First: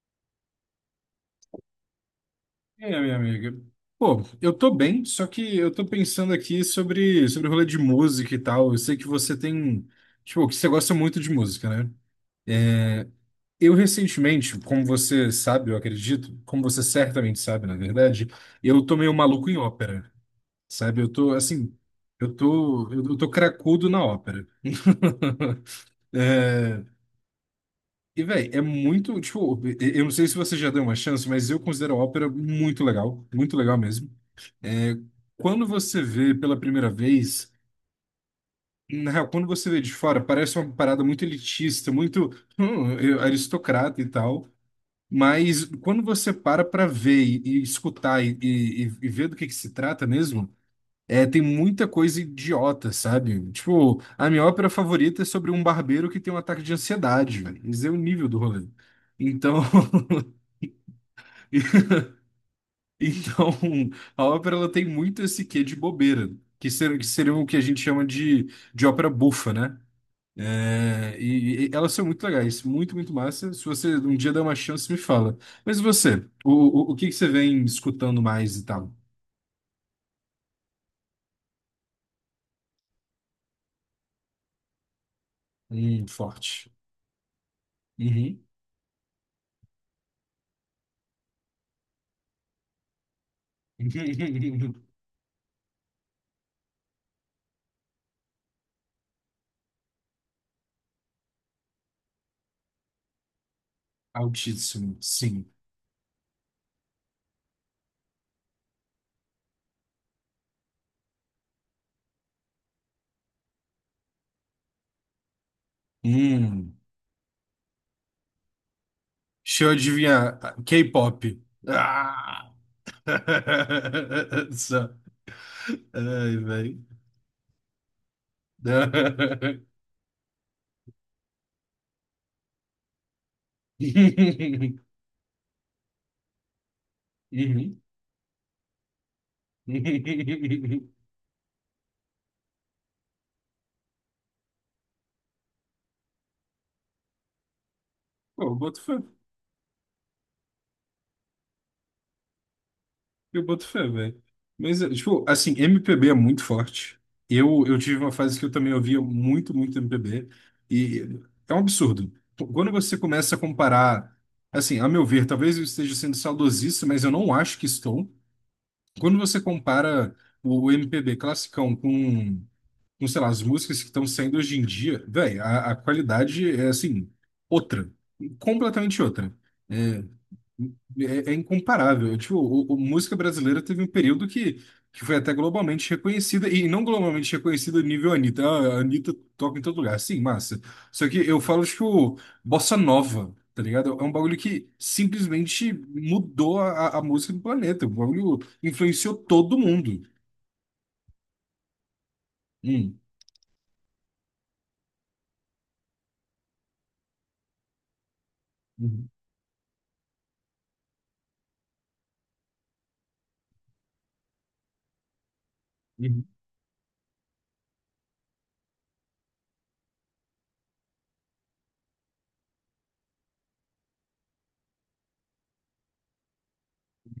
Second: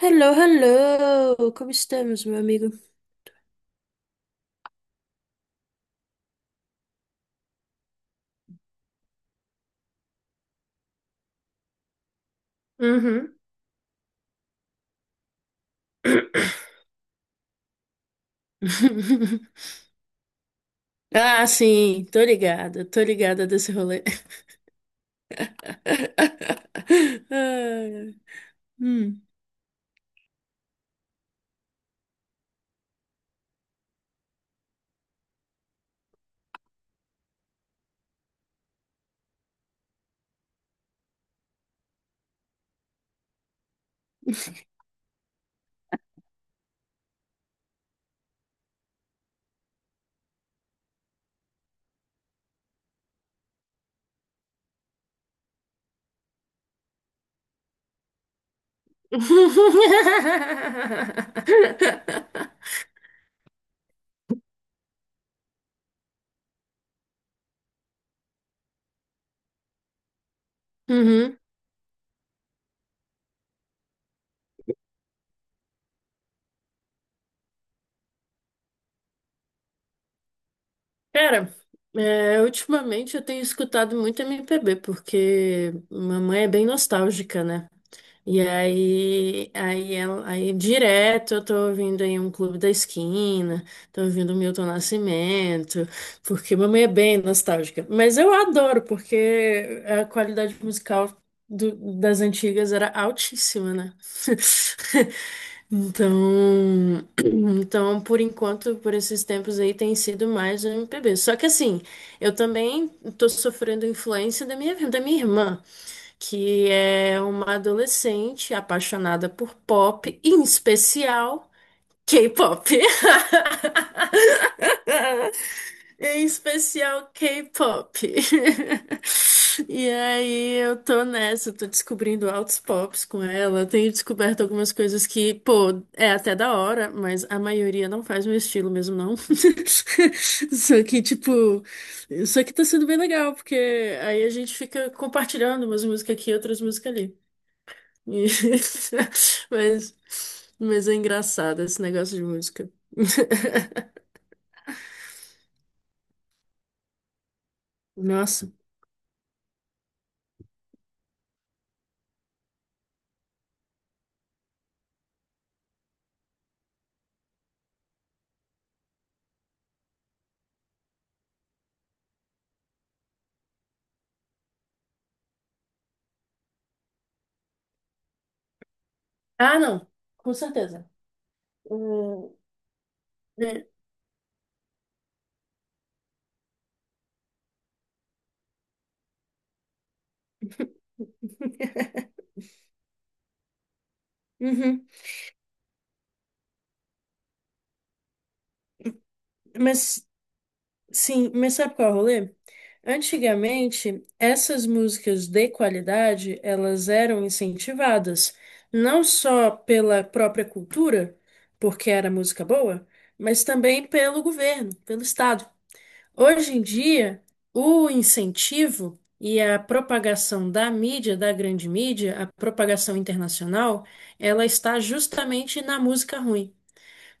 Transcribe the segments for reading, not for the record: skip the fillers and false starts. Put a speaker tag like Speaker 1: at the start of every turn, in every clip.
Speaker 1: Hello, hello! Como estamos, meu amigo?
Speaker 2: E aí, minha amiga? Pô, eu tô bem, só que eu tô pensando aqui sobre o rolê de música e tal. Eu sei que você tem, tipo, que você gosta muito de música, né? É,
Speaker 1: Uhum.
Speaker 2: eu recentemente, como você sabe, eu acredito, como você certamente sabe, na verdade, eu tô meio maluco em ópera, sabe? Eu tô,
Speaker 1: Ah,
Speaker 2: assim,
Speaker 1: sim,
Speaker 2: eu tô,
Speaker 1: tô
Speaker 2: eu tô
Speaker 1: ligada desse
Speaker 2: cracudo na
Speaker 1: rolê.
Speaker 2: ópera. É,
Speaker 1: Ai,
Speaker 2: e, velho, é muito,
Speaker 1: hum.
Speaker 2: tipo, eu não sei se você já deu uma chance, mas eu considero a ópera muito legal mesmo. É, quando você vê pela primeira vez, na real, quando você vê de fora, parece uma parada muito elitista, muito aristocrata e tal. Mas quando você para para ver e escutar e ver do que se trata mesmo, é, tem muita coisa idiota, sabe? Tipo, a minha ópera favorita é sobre um barbeiro que tem um ataque de ansiedade, velho. Isso é o nível do rolê. Então, então, a ópera ela tem muito esse quê de bobeira, que seria o que a gente chama de ópera bufa, né? É,
Speaker 1: Uhum.
Speaker 2: e elas são muito legais, muito, muito massa. Se você um dia der uma chance, me fala. Mas você, o, o que que você vem escutando mais e tal?
Speaker 1: Cara, é, ultimamente eu tenho escutado muito MPB, porque mamãe é bem
Speaker 2: Forte.
Speaker 1: nostálgica, né? E
Speaker 2: Uhum.
Speaker 1: aí, aí, ela- aí direto eu tô ouvindo aí um Clube da Esquina, tô ouvindo Milton Nascimento, porque mamãe é bem nostálgica. Mas eu adoro, porque a qualidade musical do- das antigas era altíssima, né?
Speaker 2: Altíssimo, sim.
Speaker 1: Então, então, por enquanto, por esses tempos aí, tem sido mais o MPB. Só que assim, eu também tô sofrendo influência da minha irmã que
Speaker 2: Hum,
Speaker 1: é uma adolescente apaixonada por
Speaker 2: deixa eu
Speaker 1: pop,
Speaker 2: adivinhar.
Speaker 1: em
Speaker 2: K-pop.
Speaker 1: especial
Speaker 2: Ah!
Speaker 1: K-pop.
Speaker 2: Só.
Speaker 1: Em
Speaker 2: Ai, velho.
Speaker 1: especial K-pop. E aí eu tô nessa, eu tô descobrindo altos pops com ela. Tenho descoberto algumas
Speaker 2: Uhum.
Speaker 1: coisas que, pô, é até da hora, mas a
Speaker 2: Uhum.
Speaker 1: maioria não faz meu estilo mesmo, não. Só
Speaker 2: Uhum.
Speaker 1: que, tipo, isso aqui tá sendo bem legal, porque aí a gente fica compartilhando umas músicas aqui e outras músicas ali. E-
Speaker 2: Pô,
Speaker 1: Mas, mas, é engraçado esse negócio de música.
Speaker 2: eu boto fé, velho. Mas, é, tipo, assim, MPB é muito forte. Eu tive uma fase que
Speaker 1: Nossa.
Speaker 2: eu também ouvia muito, muito MPB. E é um absurdo. Quando você começa a comparar, assim, a meu ver, talvez eu esteja sendo saudosista, mas eu não acho que estou. Quando você compara o MPB classicão com, sei lá, as músicas que estão saindo hoje em dia, velho, a qualidade é assim, outra, completamente outra.
Speaker 1: Ah, não.
Speaker 2: É,
Speaker 1: Com certeza.
Speaker 2: é incomparável. É, tipo,
Speaker 1: Hum,
Speaker 2: música brasileira
Speaker 1: né?
Speaker 2: teve um período que foi até globalmente reconhecida, e não globalmente reconhecida nível Anitta. Ah, a Anitta toca em todo lugar, sim, massa. Só que eu falo, tipo, bossa nova. Tá ligado? É um bagulho que
Speaker 1: Uhum.
Speaker 2: simplesmente mudou a, a música do planeta. O bagulho influenciou todo mundo.
Speaker 1: Mas, sim, mas sabe qual é o rolê?
Speaker 2: Hum.
Speaker 1: Antigamente, essas músicas de qualidade, elas eram incentivadas, não
Speaker 2: Uhum.
Speaker 1: só pela própria cultura, porque era música boa, mas também pelo governo, pelo Estado.
Speaker 2: Uhum.
Speaker 1: Hoje em dia, o incentivo e a propagação da mídia, da grande mídia, a propagação internacional, ela está justamente na música ruim.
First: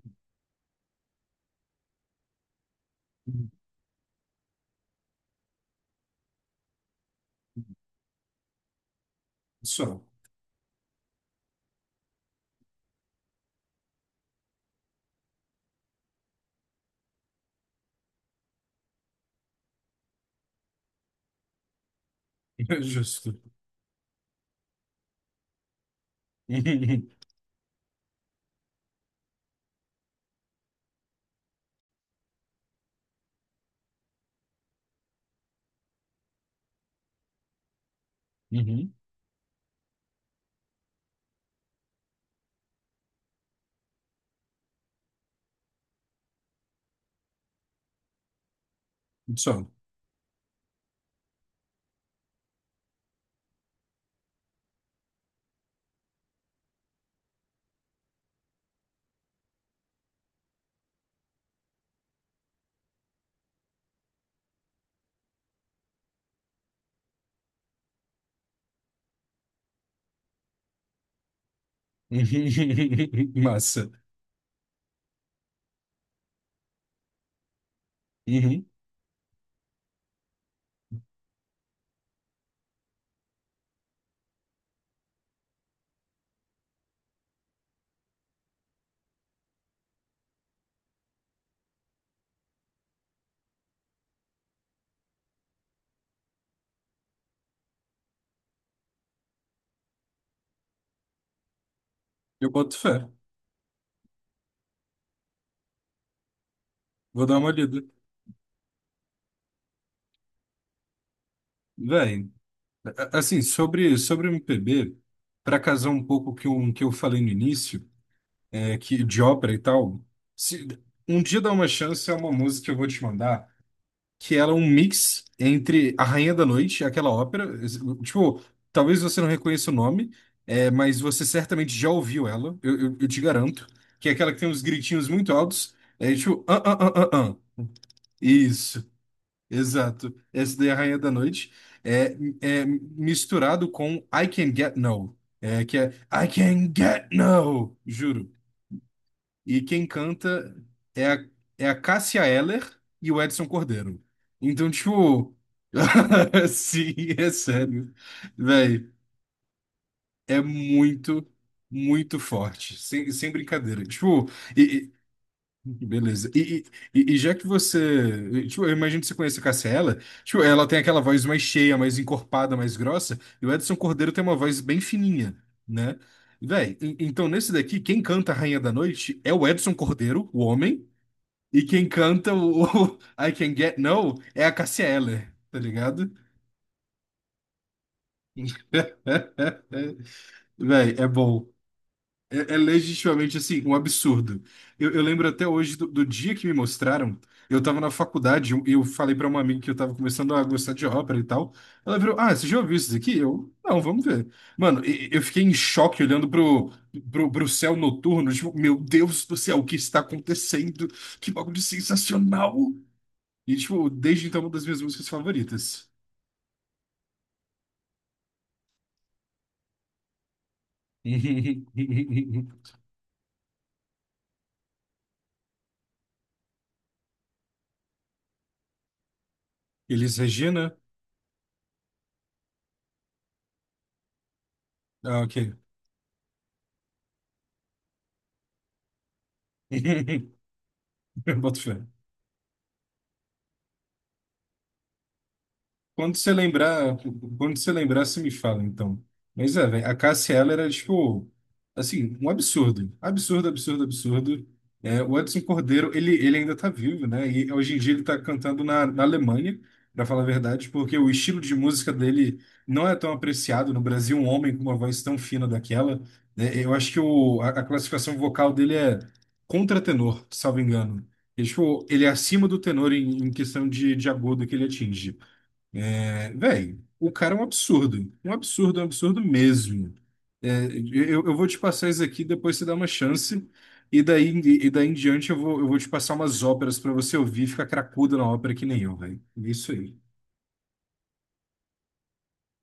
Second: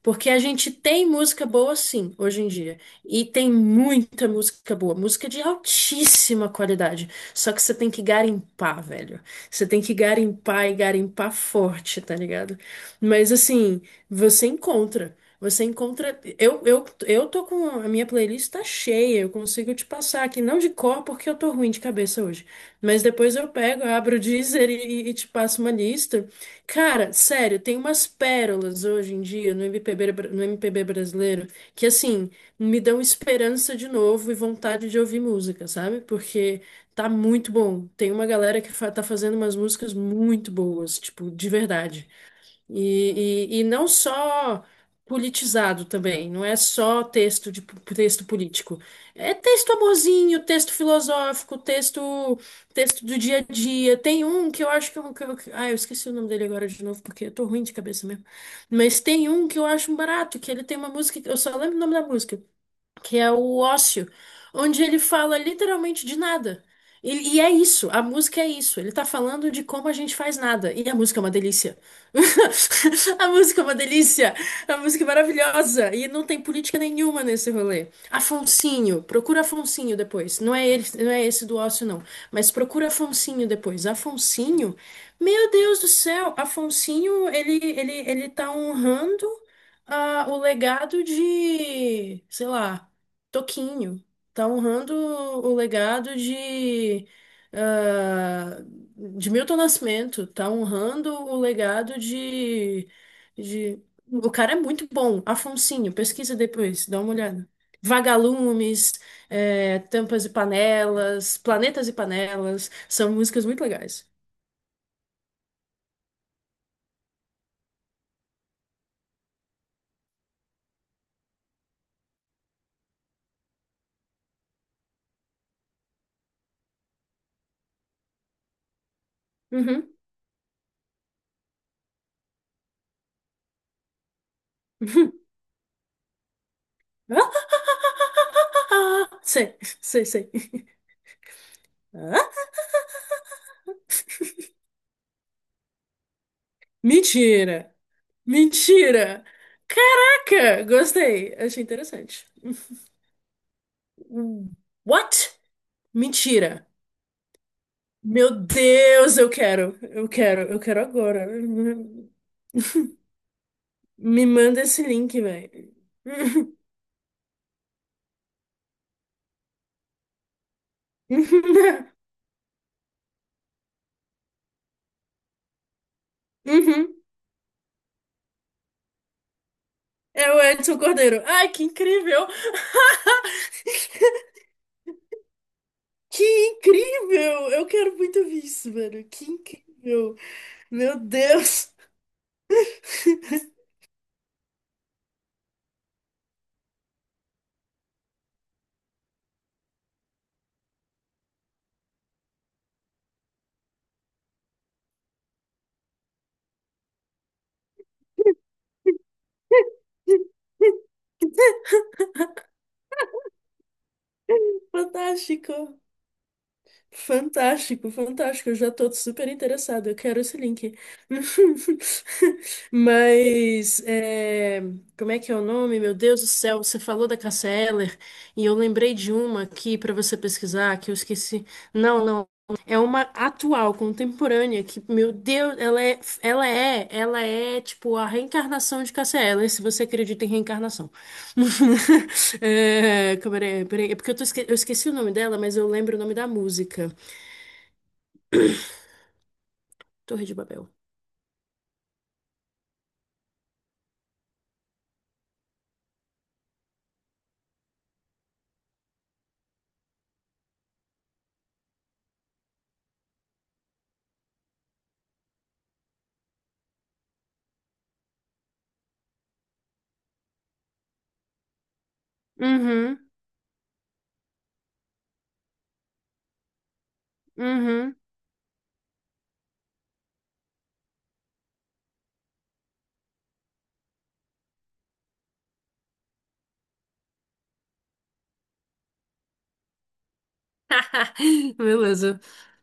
Speaker 1: Porque a gente tem música boa, sim, hoje em dia. E
Speaker 2: Uhum.
Speaker 1: tem muita música boa, música de altíssima qualidade. Só que você tem que garimpar, velho. Você tem que
Speaker 2: Só.
Speaker 1: garimpar e garimpar forte, tá ligado? Mas assim, você encontra. Você encontra. Eu tô com. A minha playlist tá cheia, eu consigo te passar aqui. Não de cor, porque eu tô ruim de cabeça hoje. Mas
Speaker 2: Justo.
Speaker 1: depois eu pego, abro o Deezer e te passo uma lista.
Speaker 2: Uhum.
Speaker 1: Cara, sério, tem umas pérolas hoje em dia no MPB, no MPB brasileiro que, assim, me dão esperança de novo e vontade de ouvir música, sabe? Porque tá muito bom. Tem uma galera que
Speaker 2: Uhum.
Speaker 1: tá fazendo umas músicas muito boas, tipo, de verdade. E não só politizado também, não é só texto político. É
Speaker 2: Só. Uhum.
Speaker 1: texto amorzinho, texto filosófico, texto do dia a dia. Tem um que eu acho ah, eu esqueci o nome dele agora de novo porque eu tô ruim de cabeça mesmo. Mas tem um que eu acho um barato, que ele tem uma música, eu só lembro o nome da música que é o Ócio, onde ele fala literalmente de nada. E é isso, a música é isso. Ele tá falando de como a gente faz nada. E a música é uma delícia. A música é uma
Speaker 2: Massa.
Speaker 1: delícia. A música é maravilhosa. E não tem política nenhuma nesse rolê.
Speaker 2: Uhum.
Speaker 1: Afonsinho, procura Afonsinho depois. Não é ele, não é esse do Ócio, não. Mas procura Afonsinho depois. Afonsinho, meu Deus do céu, Afonsinho, ele tá honrando ah, o legado de, sei lá. Toquinho. Tá honrando o legado ah, de Milton Nascimento. Tá honrando o legado
Speaker 2: Eu boto
Speaker 1: de,
Speaker 2: fé.
Speaker 1: de. O cara é muito bom. Afonsinho, pesquisa depois, dá uma
Speaker 2: Vou dar uma
Speaker 1: olhada.
Speaker 2: olhada.
Speaker 1: Vagalumes, Tampas e Panelas, Planetas e
Speaker 2: Véi,
Speaker 1: Panelas. São
Speaker 2: assim,
Speaker 1: músicas muito
Speaker 2: sobre,
Speaker 1: legais.
Speaker 2: sobre o M P B, para casar um pouco o que eu falei no início, é, que de ópera e tal, se, um dia dá uma chance, é uma música que eu vou te mandar. Que ela é um mix entre A Rainha da Noite, aquela ópera. Tipo, talvez você não reconheça o
Speaker 1: Uhum.
Speaker 2: nome, é, mas você certamente já ouviu ela, eu te garanto. Que é aquela que tem uns gritinhos muito altos. É tipo, ah, ah, ah, ah, ah. Isso,
Speaker 1: Sei, sei,
Speaker 2: exato.
Speaker 1: sei.
Speaker 2: Essa daí é a Rainha da Noite. É,
Speaker 1: Ah?
Speaker 2: é misturado com I Can Get No. É, que é I Can Get
Speaker 1: Mentira!
Speaker 2: No, juro.
Speaker 1: Mentira!
Speaker 2: E quem canta
Speaker 1: Caraca!
Speaker 2: é a,
Speaker 1: Gostei. Achei
Speaker 2: é a Cássia
Speaker 1: interessante.
Speaker 2: Eller e o Edson Cordeiro.
Speaker 1: Hum,
Speaker 2: Então, tipo.
Speaker 1: What? Mentira!
Speaker 2: Sim, é sério.
Speaker 1: Meu
Speaker 2: Velho,
Speaker 1: Deus, eu quero! Eu
Speaker 2: é
Speaker 1: quero, eu quero
Speaker 2: muito,
Speaker 1: agora.
Speaker 2: muito forte. Sem brincadeira.
Speaker 1: Me
Speaker 2: Tipo,
Speaker 1: manda esse
Speaker 2: e-
Speaker 1: link, velho.
Speaker 2: beleza. E, e já que você. Tipo, eu imagino que você conhece a Cássia Eller. Tipo, ela tem aquela voz mais cheia, mais encorpada, mais grossa. E o Edson Cordeiro tem uma voz bem fininha, né? Véi,
Speaker 1: Uhum.
Speaker 2: então nesse daqui, quem canta a Rainha da Noite é o Edson Cordeiro,
Speaker 1: É
Speaker 2: o
Speaker 1: o Edson
Speaker 2: homem.
Speaker 1: Cordeiro. Ai,
Speaker 2: E
Speaker 1: que
Speaker 2: quem
Speaker 1: incrível!
Speaker 2: canta o I Can Get No é a Cássia Eller, tá ligado?
Speaker 1: Que incrível! Eu quero muito ver isso, velho. Que incrível!
Speaker 2: Véi,
Speaker 1: Meu
Speaker 2: é bom.
Speaker 1: Deus!
Speaker 2: É, é legitimamente, assim, um absurdo. Eu lembro até hoje do dia que me mostraram. Eu tava na faculdade e eu falei pra uma amiga que eu tava começando a gostar de ópera e tal. Ela virou, ah, você já ouviu isso daqui? Eu, não, vamos ver. Mano, eu fiquei em choque olhando pro céu noturno. Tipo, meu Deus do céu, o que está acontecendo? Que bagulho sensacional! E, tipo, desde então, é uma das minhas músicas
Speaker 1: Fantástico!
Speaker 2: favoritas.
Speaker 1: Fantástico, fantástico. Eu já tô super interessada. Eu quero esse link. Mas, é, como é que é o nome? Meu Deus do céu, você falou da Cássia Eller e eu lembrei de uma aqui para você
Speaker 2: Elis Regina?
Speaker 1: pesquisar que eu esqueci. Não, não. É uma atual, contemporânea, que, meu
Speaker 2: Ah,
Speaker 1: Deus,
Speaker 2: ok.
Speaker 1: ela é tipo a reencarnação de Cássia Eller, se você acredita em reencarnação.
Speaker 2: Boto fé.
Speaker 1: É, peraí, é porque eu esqueci o nome dela, mas eu lembro o nome
Speaker 2: Quando
Speaker 1: da
Speaker 2: você
Speaker 1: música.
Speaker 2: lembrar, quando você lembrar, você me fala, então. Mas é, velho, a
Speaker 1: Torre
Speaker 2: Cássia
Speaker 1: de
Speaker 2: ela
Speaker 1: Babel.
Speaker 2: era, tipo, assim, um absurdo. Absurdo, absurdo, absurdo. É, o Edson Cordeiro, ele ainda tá vivo, né? E hoje em dia ele tá cantando na, na Alemanha, pra falar a verdade, porque o estilo de música dele não é tão apreciado no Brasil, um homem com uma voz tão fina daquela. Né? Eu acho que o, a classificação vocal dele é contratenor, salvo engano. E, tipo, ele é acima do tenor
Speaker 1: Uhum,
Speaker 2: em, em questão de agudo que ele atinge. É, véi, o cara é um
Speaker 1: uhum.
Speaker 2: absurdo. Um absurdo, um absurdo mesmo. É, eu vou te passar isso aqui, depois você dá uma chance. E daí em diante eu vou te passar umas óperas pra você ouvir e ficar cracudo na ópera que nem eu, velho. Isso aí.
Speaker 1: Beleza,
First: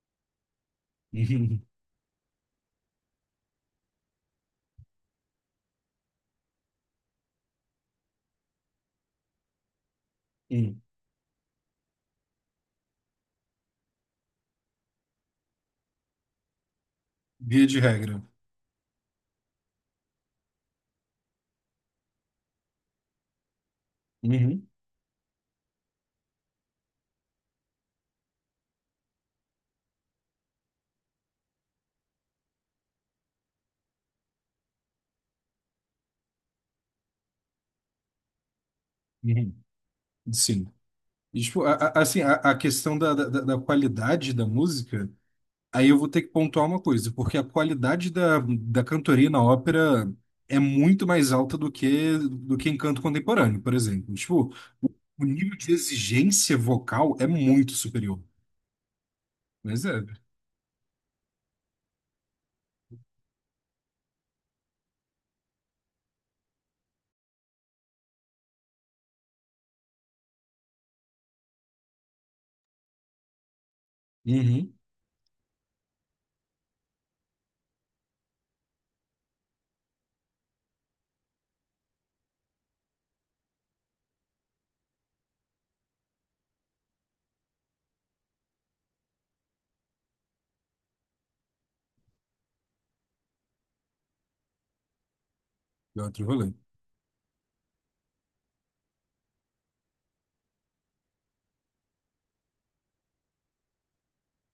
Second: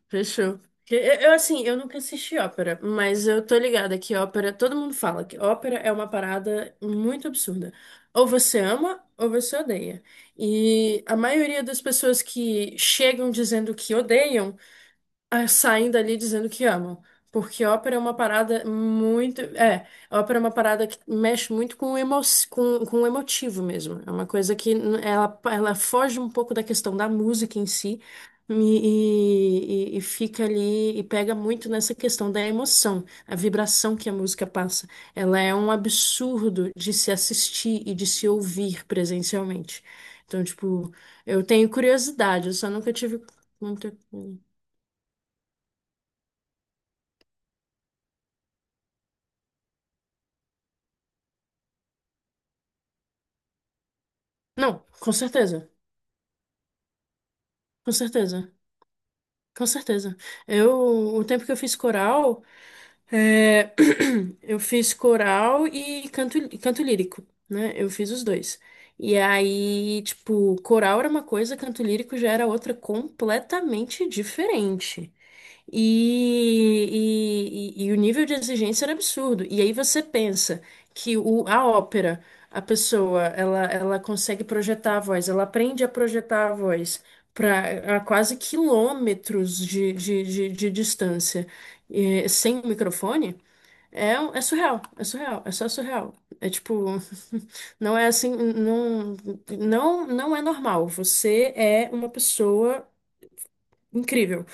Speaker 1: fechou. Eu, eu,
Speaker 2: Uhum,
Speaker 1: assim, eu nunca assisti ópera, mas eu tô ligada que ópera, todo mundo fala que ópera é uma parada muito absurda. Ou você ama ou você odeia.
Speaker 2: uhum.
Speaker 1: E a maioria das pessoas que chegam dizendo que odeiam ah, saem dali dizendo que amam. Porque
Speaker 2: Via de
Speaker 1: ópera é uma
Speaker 2: regra.
Speaker 1: parada muito. É, ópera é uma parada que mexe muito com o emotivo mesmo. É uma coisa
Speaker 2: Uhum,
Speaker 1: que ela foge um pouco da questão da música em si e fica ali e pega muito nessa questão da emoção, a vibração que a música passa. Ela é um absurdo de se assistir e de se ouvir
Speaker 2: uhum.
Speaker 1: presencialmente. Então,
Speaker 2: Sim.
Speaker 1: tipo,
Speaker 2: E,
Speaker 1: eu
Speaker 2: tipo,
Speaker 1: tenho
Speaker 2: assim, a,
Speaker 1: curiosidade, eu
Speaker 2: a
Speaker 1: só nunca
Speaker 2: questão da,
Speaker 1: tive
Speaker 2: da, da- da
Speaker 1: muita.
Speaker 2: qualidade da música. Aí eu vou ter que pontuar uma coisa, porque a qualidade da, da cantoria na ópera é muito mais alta do que em canto contemporâneo, por exemplo. Tipo,
Speaker 1: Não,
Speaker 2: o,
Speaker 1: com
Speaker 2: o nível de
Speaker 1: certeza,
Speaker 2: exigência vocal é muito
Speaker 1: com
Speaker 2: superior.
Speaker 1: certeza, com
Speaker 2: Mas é.
Speaker 1: certeza. Eu, o tempo que eu fiz coral, é, eu fiz coral e canto lírico, né? Eu fiz os dois. E aí, tipo, coral era uma coisa, canto lírico já era outra completamente
Speaker 2: Uhum.
Speaker 1: diferente. E o nível de exigência era absurdo. E aí você pensa que a ópera, a pessoa, ela consegue projetar a voz, ela aprende a projetar a voz para a quase quilômetros de distância, sem microfone, é surreal, é surreal, é só
Speaker 2: É
Speaker 1: surreal.
Speaker 2: outro
Speaker 1: É
Speaker 2: rolê.
Speaker 1: tipo, não é assim, não, não, não é normal. Você é uma pessoa incrível.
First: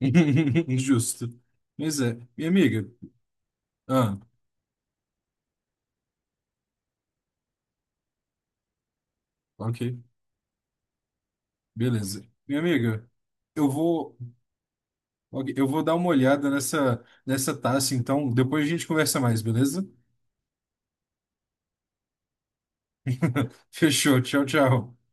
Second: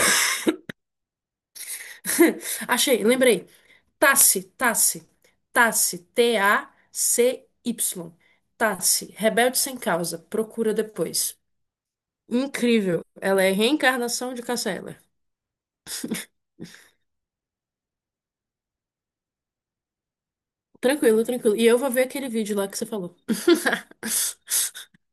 Speaker 2: Justo. Mas é. Minha amiga.
Speaker 1: Achei, lembrei.
Speaker 2: Ah,
Speaker 1: Tassi, Tassi, Tassi, Tacy, Tassi, Rebelde Sem
Speaker 2: ok.
Speaker 1: Causa, procura depois.
Speaker 2: Beleza. Minha
Speaker 1: Incrível,
Speaker 2: amiga,
Speaker 1: ela é a
Speaker 2: eu vou,
Speaker 1: reencarnação de Cassia Eller.
Speaker 2: ok, eu vou dar uma olhada nessa, nessa taça, então depois a gente conversa mais, beleza?
Speaker 1: Tranquilo, tranquilo. E eu vou ver aquele vídeo lá que você falou.
Speaker 2: Fechou. Tchau, tchau.